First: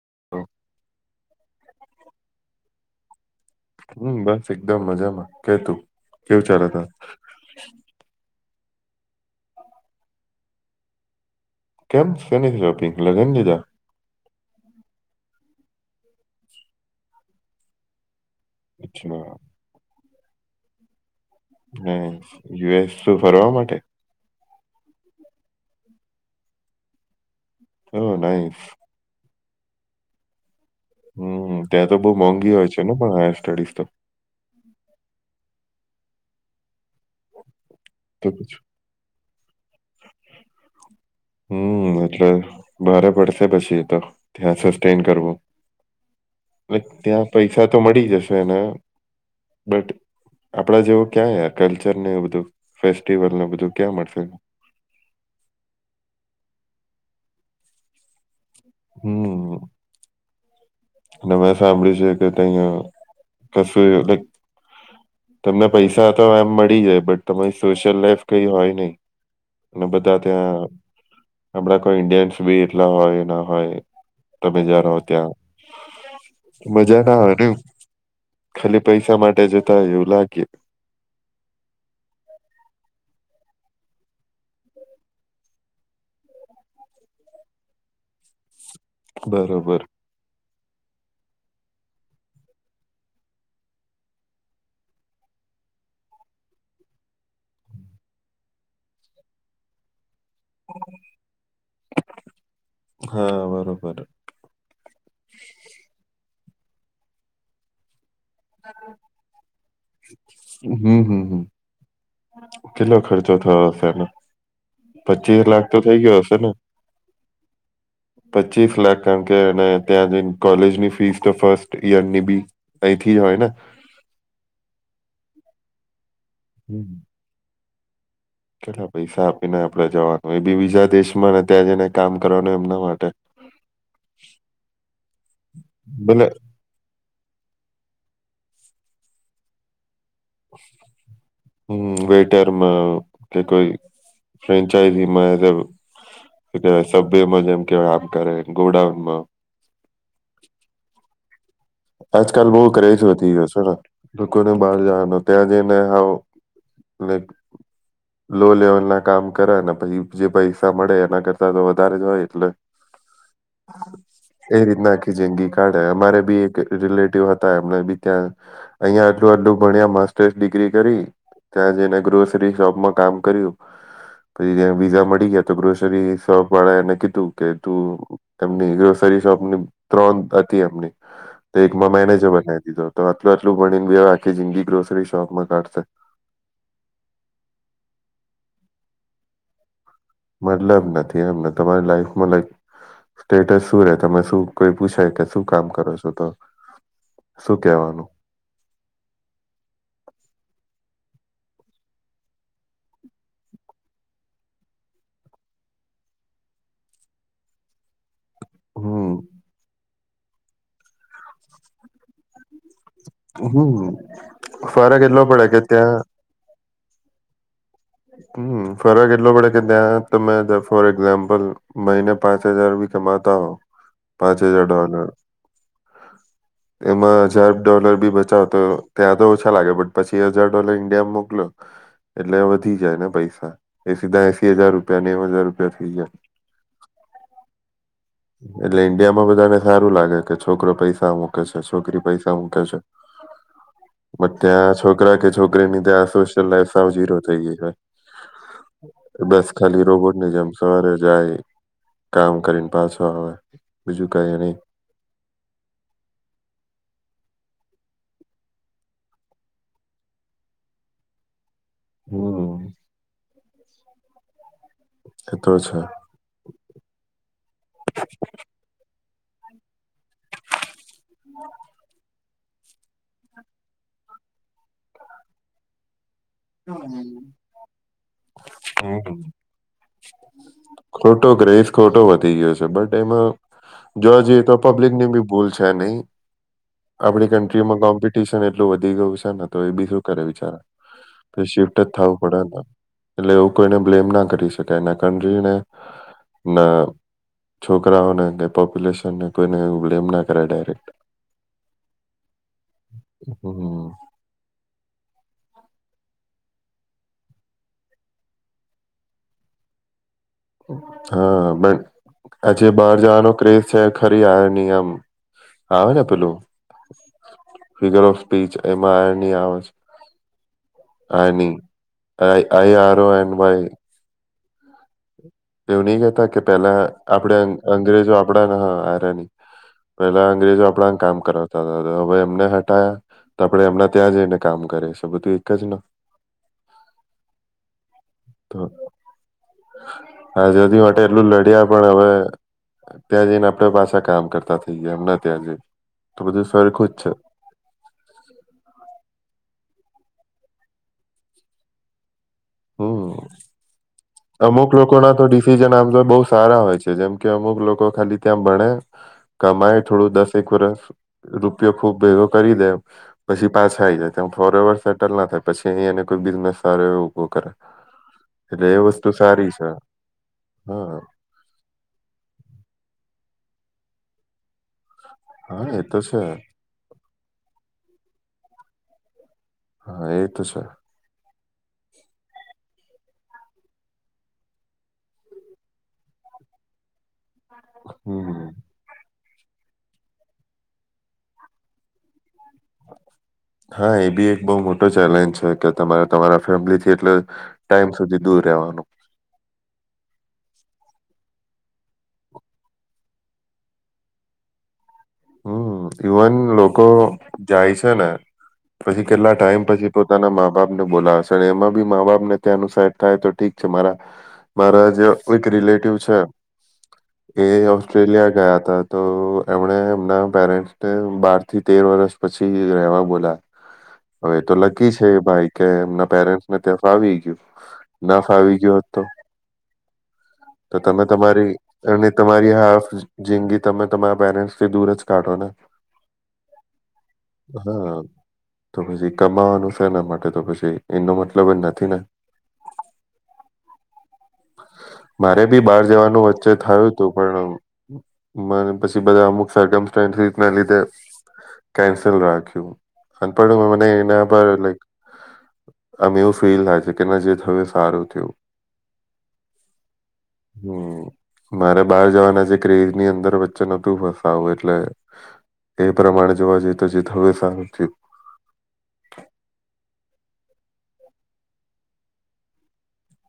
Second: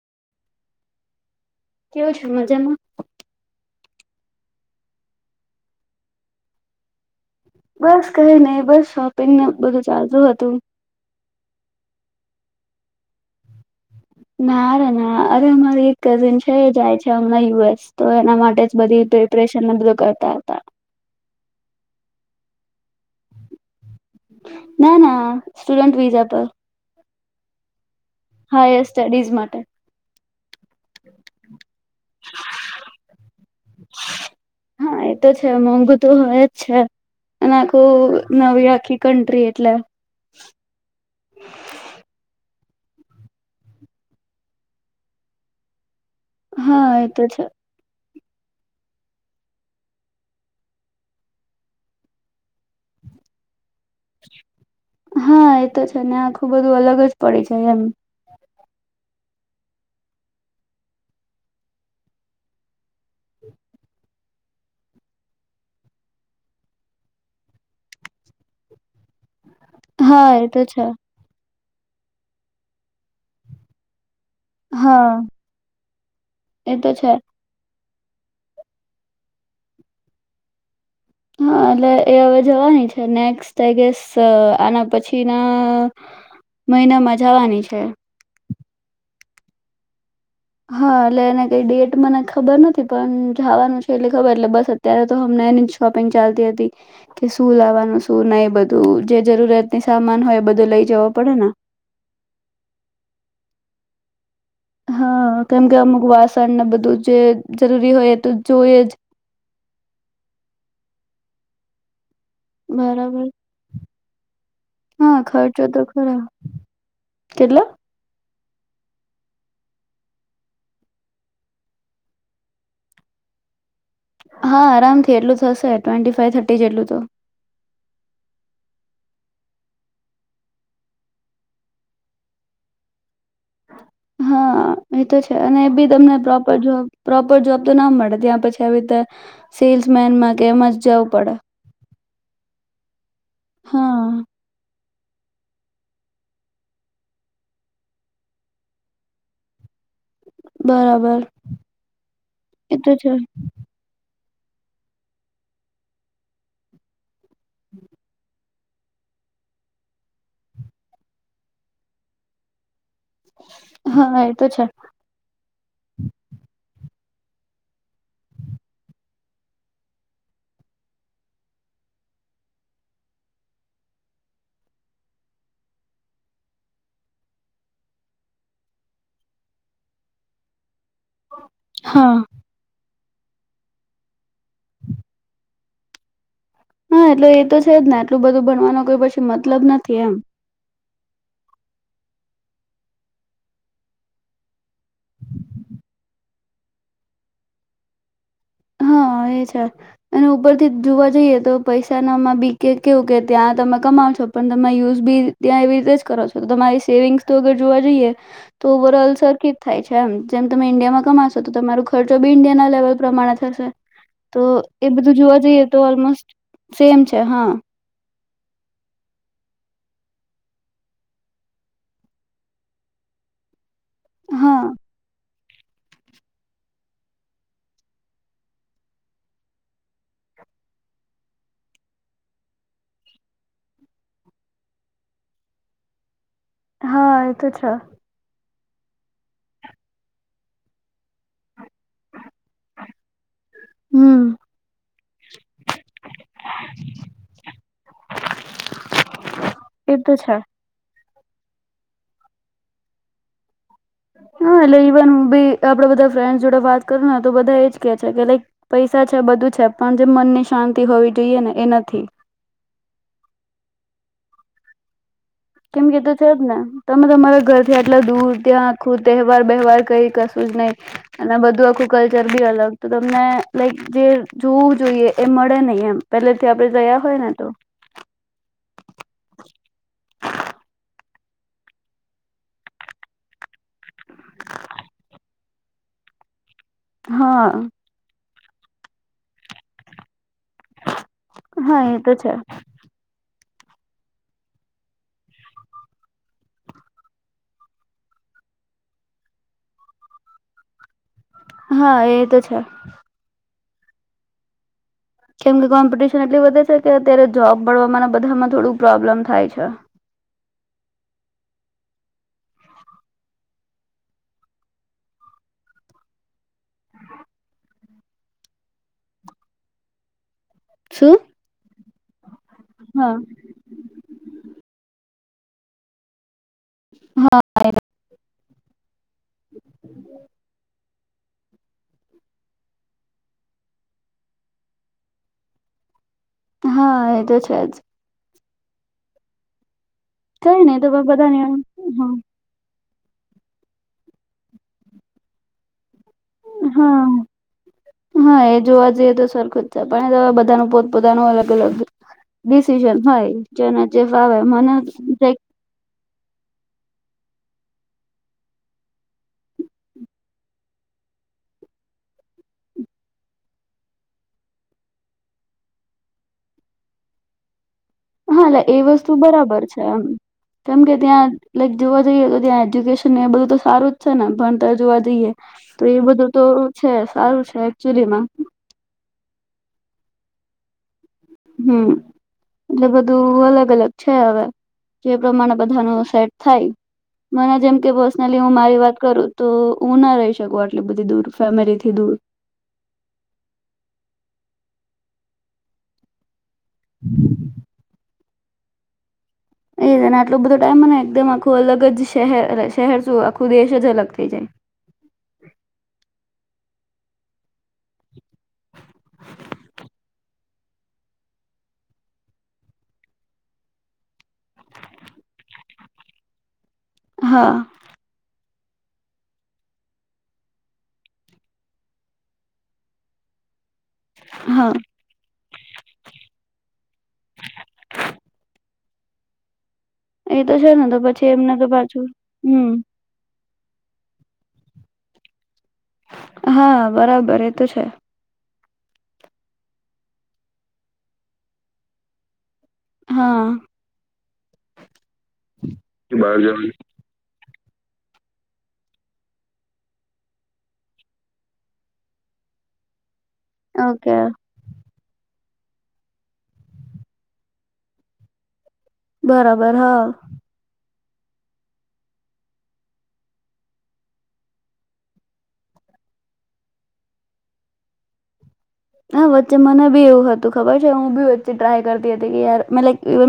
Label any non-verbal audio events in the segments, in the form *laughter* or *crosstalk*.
*inaudible* કેવું છ મજામાં? હમ બસ એકદમ મજામાં કે તું કેવ ચાર હતા. બસ કઈ ને બસ શોપિંગને બધું ચાલતુ હતું. કેમ્પ સેનિથરોપિ લગન લા ના ર ના અરે અમારી એક કઝિન છે એ જાય છે હમણાં યુએસ તો એના માટે જ બધી અચ્છા પ્રિપરેશન બધ ત ત હમ્મ યુએસ ફરવા માટે. ના ના સ્ટુડન્ટ વિઝા પર ઓ નાઈસ હા સ્ટડીઝ મ હમ ત્યાં તો બહુ મોંઘી હોય છે ને પણ હાયર સ્ટડીઝ તો હા એ મોંઘુ તો હો છે. તો નવી આખી કન્ટ્રી એટલે હમ્મ એટલે ભારે પડશે પછી તો ત્યાં સસ્ટેન કરવું. હા એ તો ત્યાં છે પૈસા તો મળી જ અને બટ આપડા જેવો ક્યાં કલ્ચર ને એ બધું ફેસ્ટિવલને બધું ક્યાં મળશે. હા એ તો છે ને આખું બધું અલગ જ પડી જાય એમ. હમ્મ અને મે સાંભળ્યું છે કે તમે કશું તમને પૈસા તો એમ મળી જાય બટ તમારી સોશિયલ લાઈફ કઈ હોય નહી. અને બધા હા એ તો ત્યાં છે આપડા કોઈ ઈન્ડિયન્સ બી એટલા હોય ના હોય. તમે જ્યા રહો હા ત્યાં એ તો મજા છે ના આવે ને. ખાલી પૈસા માટે જતા હોઈ લાગે. હા એટલે એ હવે જવાની છે નેક્સ્ટ એગસ આના પછી ના મહિનામાં જવાની છે. બરોબર. હા એટલે એને કઈ ડેટ મને ખબર નથી પણ જવાનું છે એટલે ખબર એટલે બસ અત્યારે તો હમને એની જ શોપિંગ ચાલતી હતી કે શું લાવવાનું શું નહી બધું જે જરૂરિયાતની સામાન હોય બધુ લઈ જવા પડેને. બર હા કેમ કે અમુકવા બધું જ જરૂરી હોય. તો જોઈએ જ હમ્મ હમ્મ. કેટલો બરાબર ખર્ચો થયો હશેને હા પચીસ ખર્ચો લાખ તો થઇ ખરા ગયો હશે ને? કેટલો પચીસ લાખ કારણ કે અને ત્યાં જઈને કોલેજની ફીસ તો ફર્સ્ટ ઈયર ની બી અહીંથી જ હોય ને. હા આરામથી એટલું થશે ટ્વેન્ટી ફવ થર્ટી હમ. જેટલું તો કેટલા પૈસા આપીને આપડે જવાનું એ બી બીજા દેશ માં ને ત્યાં જઈને કામ કરવાનું એમના માટે હા એ તો છે અને એ બી તમને ભલે પ્રોપર જોબ પ્રોપર જોબ તો ના મળે. પછ સેલ મેનમાં કેમ જ જવું પડે ઘરમાં કે કોઈ હા ફ્રેન્ચ વાય સભ્યમાં જેમ કેવાય આમ કરે ગોડાઉનમાં બરાબર આજકાલ બહુ એ તો ક્રેઝ છે વધી ગયો છે. લોકોને બહાર જવાનો ત્યાં જઈને આવ લક હમ. લો લેવલ ના કામ કરે ને પછી જે પૈસા મળે એના કરતા તો વધારે જ હોય એટલે હા તો એ છે રીત નાખી જેંગી. કાર્ડ અમારે બી રિલેટિવ હતા એમને બી ત્યાં અહિયાં આટલું આટલું ભણ્યા માસ્ટર્સ ડિગ્રી કરી ત્યાં જઈને ગ્રોસરી શોપમાં કામ કર્યું. પછી વિઝા મળી ગયા તો ગ્રોસરી શોપ વાળા એને કીધું કે તું એમની ગ્રોસરી શોપની ત્રણ હતી એમની. તો એકમાં હા મેનેજર બનાવી દીધો. તો આટલું આટલું ભણીને બી હ આખી જિંદગી ગ્રોસરી શોપમાં કાઢશે. હા એટલ એ તો છે જ ને એટલું બધું ભણવાનો કોઈ પછી મતલબ ન મતલબ ન થી એમ તમારી લાઈફમાં લક સ્ટેટસ શું રે તમે શું કોઈ પૂછાય કે શું કામ કરો છો તો. શું કેવાનું? હા એ છે અને ઉપરથી જોવા જઈએ તો પૈસાનામાં બી કે કેવું કે ત્યાં તમે કમાવ છો પણ તમે યુઝ બી ત્યાં એવી રીતે જ કરો છો તો તમારી સેવિંગ્સ તોગર જોવા જઈએ તો ઓવર ઓલ હમ સર્કિટ થાય છે એમ જેમ તમે ઈન્ડિયામાં કમાશો તો તમારો ખર્ચો બી ઇન્ડિયા લેવલ પ્રમાણ હમ તો એ ફરક બધું એટલો જોવા પડે કે જઈએ તો ત્યાં ઓલમોસ્ટ સેમ છે હા. હમ્મ ફરક એટલો પડે કે ત્યાં તમે ફોર એક્ઝામ્પલ મહિને પાંચ હજાર ભી કમાતા હો. પાંચ હા હજાર ડોલર. એમાં હજાર ડોલર બી બચાવ તો ત્યાં તો ઓછા લાગે પણટ પછી હજાર ડોલર ઈન્ડિયામાં મોકલો એટલે થઈ જાય ને પૈસા એ સીધા એસી હજાર રૂપિયા નેવ હજાર રૂપિયા થઈ જાય. હા એ તો છે. એટલે ઈન્ડિયામાં બધાને સારું લાગે કે છોકરો પૈસા મૂકે છે. છોકરી પૈસા મકે છે બ હમ ત્યાં છોકરા કે છોકરીની ત્યાં સોશિયલ લાઈફ સાવ જરો થઈ ગઈ છે બસ ખાલી એ તો રોબોટ ની છે જેમ સવારે જાય કામ કરીને. પાસવા હા એટલે ઈવન બી આપડે બધા ફ્રેન્ડ જોડે વાત કરું ને તો બધા કે છે કે લક પૈસા છે બધું છે પણ જેમ મનની શાંતિ હોવી જોઈએ ને. એ નથી હમ એ તો છે. કેમ કે તો છે જ ને તમે તમારા ઘરથી આટલા દૂર ત્યાં ખુદ તહેવાર વ્યવવાાર કઈ નહી અને બધું આખું ચરબી અલગ તો તમને લાઈક જે જોવું જોઈએ એ મળે નહીં એમ. પેલેથી આપડે ગયા હોય ને તો હમ ખોટો ગહીસ ખોટો વધી ગયો છે બટ એમાં જોવા જઈએ તો પબ્લિક ની બી ભૂલ છે નહી. આપડી હા કન્ટ્રીમાં કોમ્પ ટ્યશન એટલું વધી ગયું છે ને તો એ બી શું કરે બીચારા શિફ્ટ હા જ એ તો થવું છે પડે હતા એટલે કોઈને બ્લેમ ના કરી શકાય ના કન્ટ્રીને ના છોકરાઓને કે પોપ્યુલેશનને કોઈને એવુ બ્લેમ ના કરાય ડાયરેક્ટ. હા, એ તો છે. હમ્મ. કેમ કે કોમ્પિટિશન એટલી વધે છે કે અત્યારે જોબ મળવાના બધામાં થોડું પ્રોબ્લેમ થાય છે. હા, બટ આજે બહાર જવાનો ક્રેઝ છે ખરી આયો નિયમ આવે ને પેલું ફિગર ઓફ સ્પીચ એમાં આની આવે છે. શું આની આઈ આઈ આર ઓ હા એન વાય. એવું નહી કહેતા કે પેલા આપડે અંગ્રેજો આપડાના હ હરાની પેલા અંગ્રેજો આપડાને કામ કરાવતા હતા હવે એમને હટાયા તો આપડે હમણાં ત્યાં જઈને કામ કરીએ છે બધું એક જ ન. હા, એ તો છે જ. તો કઈ નહી આઝાદી તો માટે પણ એટલું બધાને લડ્યા પણ હા હવે ત્યાં જઈને આપડા પાછા કામ કરતા થઇ ગયા એમને ત્યાં જઈ. તો બધું સરખું જ હા છે હા એ જોવા જઈએ તો સર ખુજ છે પણ જોવા બધાં ના પોત પોતાનું અલગ અલગ ડિસિજન હમ હોય જેના જે ફાવે અમુક મને લોકો ના તો જેક ડિસિઝન આમ તો બહુ સારા હોય છે જેમ કે અમુક લોકો ખાલી ત્યાં ભણે કમાય થોડું દસેક વરસ. રૂપિયો ખુબ ભેગો કરી દે પછી પાછા આઈ જાય ત્યા ફોરે એવર સેટલ ના થાય પછી અહી એને કોઈ બિઝનેસ સારો એવું ઓ કર હા લ એ વસ્તુ બરાબર છે એમ કેમ કે હા ત્યાં લાઈક જોવા જઈએ તો ત્યાં એજ્યુકેશન ને બધું સારું જ છે ને ભતા જોવા જઈએ તો એ બધું તો છે સારું છે. સુલેમાં હા એ તો છે. હમ એટલે બધું અલગ અલગ છે હવે જે પ્રમાણે બધા ન સેટ થાય. મને જેમ કે હમ પસનેલી હું મારી વાત કરું. તો હું ના રહી શકું આટલી બધી દૂર ફેમિલીથી દૂર હા એ બી એક બહ મોટો ચેલેન્જ છે કે તમારે તમારા ફેમથી એટલે ટાઈમ સુધી દૂર રહેવાનું એ જ ને આટલો બધો ટાઈમ મને એકદમ આખું અલગ જ શહેર શહેર શું આખું દેશ જ અલગ થઈ જાય. હમ ઈવન લોકો જાય છે ને પછી કેટલા ટાઈમ પછી પોતાના મા બાપને બોલાવે છે એમાં બી મા બાપને ત્યાં અનુસહેબ થાય તો ઠીક છે મારા મારા જે એક રિલેટિવ છે. એ હા ઓસ્ટ્રેલિયા ગયા હતા. ત્યારે તો એમણે મના પેરેન્ટને બાર થી તેર વર્ષ પછી રહવા બોલા હવે એ તો હા લકી છે ભાઈ કે એમના પેરેન્ટ્સને ત્યાં ફાવી ગયું ન ફાવી ગયો તો એ છે તો ને તમે પછી તમારી એમને તો પાછું અને તમારી હાફ હમ જિંગી તમે તમારા પેરેન્ટ્સ થી દૂર જ કાઢોનાને હા બરાબર એ તો છે. હા તો પછી કમાવાનું છે એના માટે તો પછી એનો મતલબ નથી ને હા મારે ભી બહાર જવાનું બહાર વચ્ચે જવાની થયું હતું પણ મને પછી બધા અમુખ સરગમ સ્ટેન્ડ સીટ ના લીધે કેન્સલ રાખ્યું અનપડ લોકો ઓકે નેએના પરર લક આમ એવું ફીલ થાય છે કે નજી હવે સારું થયું. બરાબર હા હમ્મ. મારે બહાર જવાના છે ક્રેઝ ની અંદર વચ્ચે નોતું બસ સારું એટલે એ પ્રમાણે જોવા જઈએ તો જીત હવે સારું થયું હા વચ્ચે મને બી એવું હતું ખબર છે હું બી વચ્ચે ટ્રાય કરતી હતી કે યાર મે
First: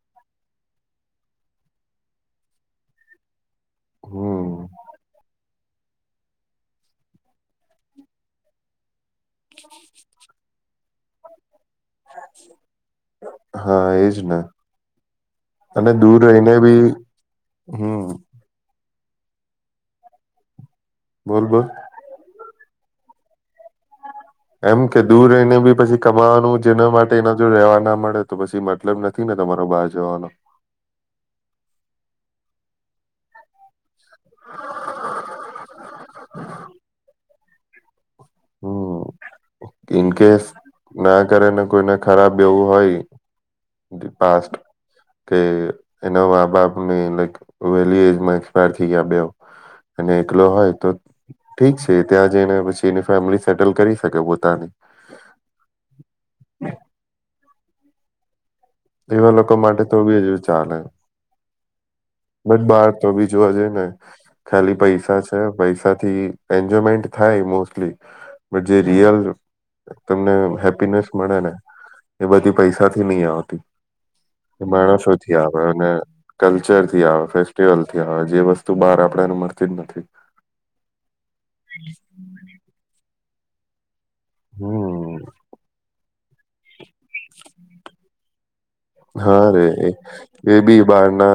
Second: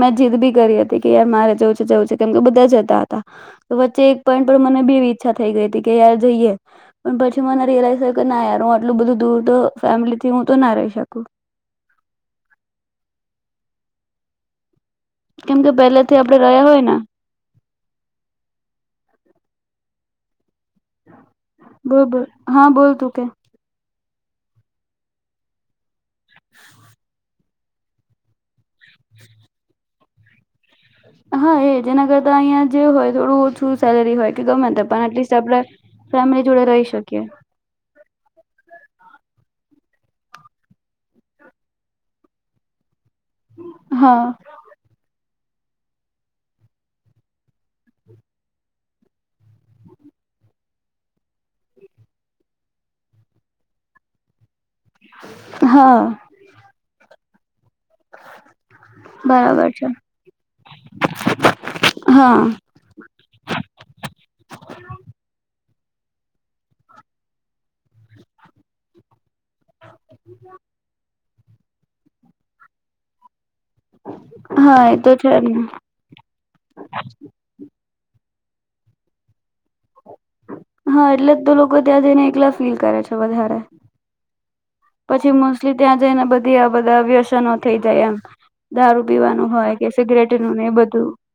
મેં જીદ બી કરી હતી કે યાર મારે જવું છે જવું છે કેમ કે બધા જતા હતા. તો વચ્ચ એક પોઈન્ટ હમ્મ. પર મને બી એવીઈચ્છા થઈ ગઈ હતી કે યાર જઈએ પણ પછી મને રિલાઈઝ થયો કે ના યાર હું આટલું બધું દૂર તો ફેમલી તો ના રહી શકું હા એજ ને કેમ કે અને પહેલેથી દૂર આપડે રહીને રહ્યા હોય બી ને હમ બોલ બોલ હા બોલ તું કે એમ કે દૂર રહીને બી પછી કમાવાનું જેના માટે એના જો રેવા ના મળે તો પછી મતલબ નથી ને તમારો બહાર જવાનો હા એ જેના કરતા *unintelligible* જે હોય થોડું ઓછું સેલેરી હોય કે ગમે પણ એટલીસ્ટ આપડે ફેમિલી જોડે રહી શકીએ હમ ઇનકેસ ના કરે ને કોઈને ખરાબ એવું હોય દી હા પાસ્ટ કે એના મા બાપ ને લક વહેલી એજમાં એક્સપાયર થઈ ગયા બે અને એકલો હોય તો ઠીક છે ત્યાં જઈને પછી એ ફેમિલી સેટલ કરી શકે પોતાની હા *inaudible* એવા લોકો બરાબર માટે છે તો બી હજ ચાલે હા બટ બાર તો બી જોવા જઈએ ને ખાલી પૈસા છે પૈસા થી એન્જોયમેન્ટ થાય મોસ્ટલી બ જે રિયલ તમને હેપીનેસ મળે ને એ બધી પૈસા થી નહી આવતી હા એ તો માણસો છે થી જ આવે ને અને કલ્ચર થી આવે ફેસ્ટિવલ થી આવે જેસ્ુ સ્ બાર આપેને મળ હા એટલે જ તો લોકો ત્યાં જઈને એકલા ફીલ કરે છે વધારે હમ પછી મોસ્ટલી ત્યાં જઈને બધી આ બધા વ્યસનો થઈ જાય એમ દારૂ હા પીવાનું રે હોય કે સિગરેટ નું એ ને બી બધું બારના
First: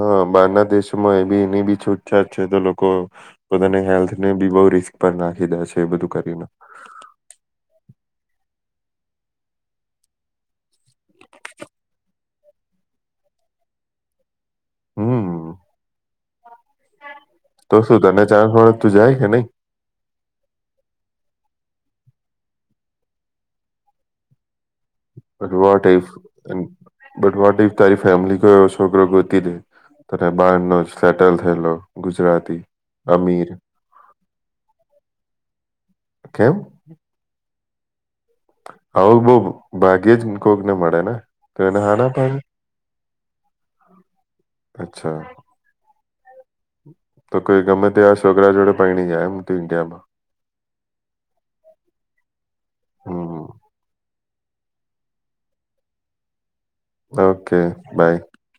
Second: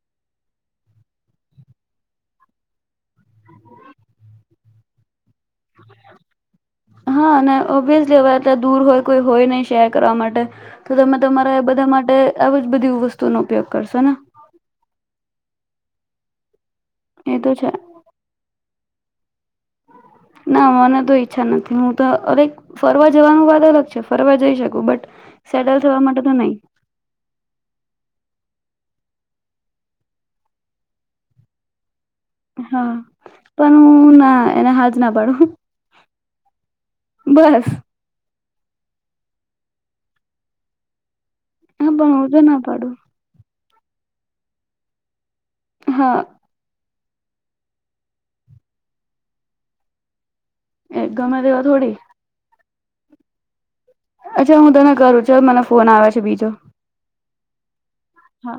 હા બહારના દેશમાં એ બી એની બી છૂટછાટ છે તો લોકો પોતાને હેલ્થ ને બી બહ રિસ્ક પર નાખી દે છે એ બધું કરીને હવેં દૂર હોય કોઈ હોય નહી શેર કરવા માટે તો તમે તમારા બધા માટે આવી જ બધી વસ્તુનોો ઉપયોગ કરશો ને હમ એ છે તો શું તને ચાલો થોડ તો જાય કે નહી ના મને તો ઈચ્છા નથી હું તો અલક *unintelligible* જવાનું વાત અલગ છે ફરવા જઈ શકું બટ બ સેટલ વટ ઇ થવા માટે તો નહી બટ વટ ઇ તારી ફેમિલી છોકરો ગોતી દે તને બાર ન જ સેટલ થયેલો ગુજરાતી હા અમીર પણ હું ના એના હાથ ના પાડું કેમ બસ આવું બહ ભાગ્યે જ કોક ને મળે ને તો એને હા પણ ઉ પાડે તોું ના પાડું અચ્છા હા તો કોઈ ગમે ત્યાં છોકરા જોડે પા નહી જાય એમ તો ઇન્ડિયામાં એક ગમે દવા થોડી. હા. અચ્છા હું તને કરું છો મને ફોન આવ છે બીજો. ઓકે. બાય. હા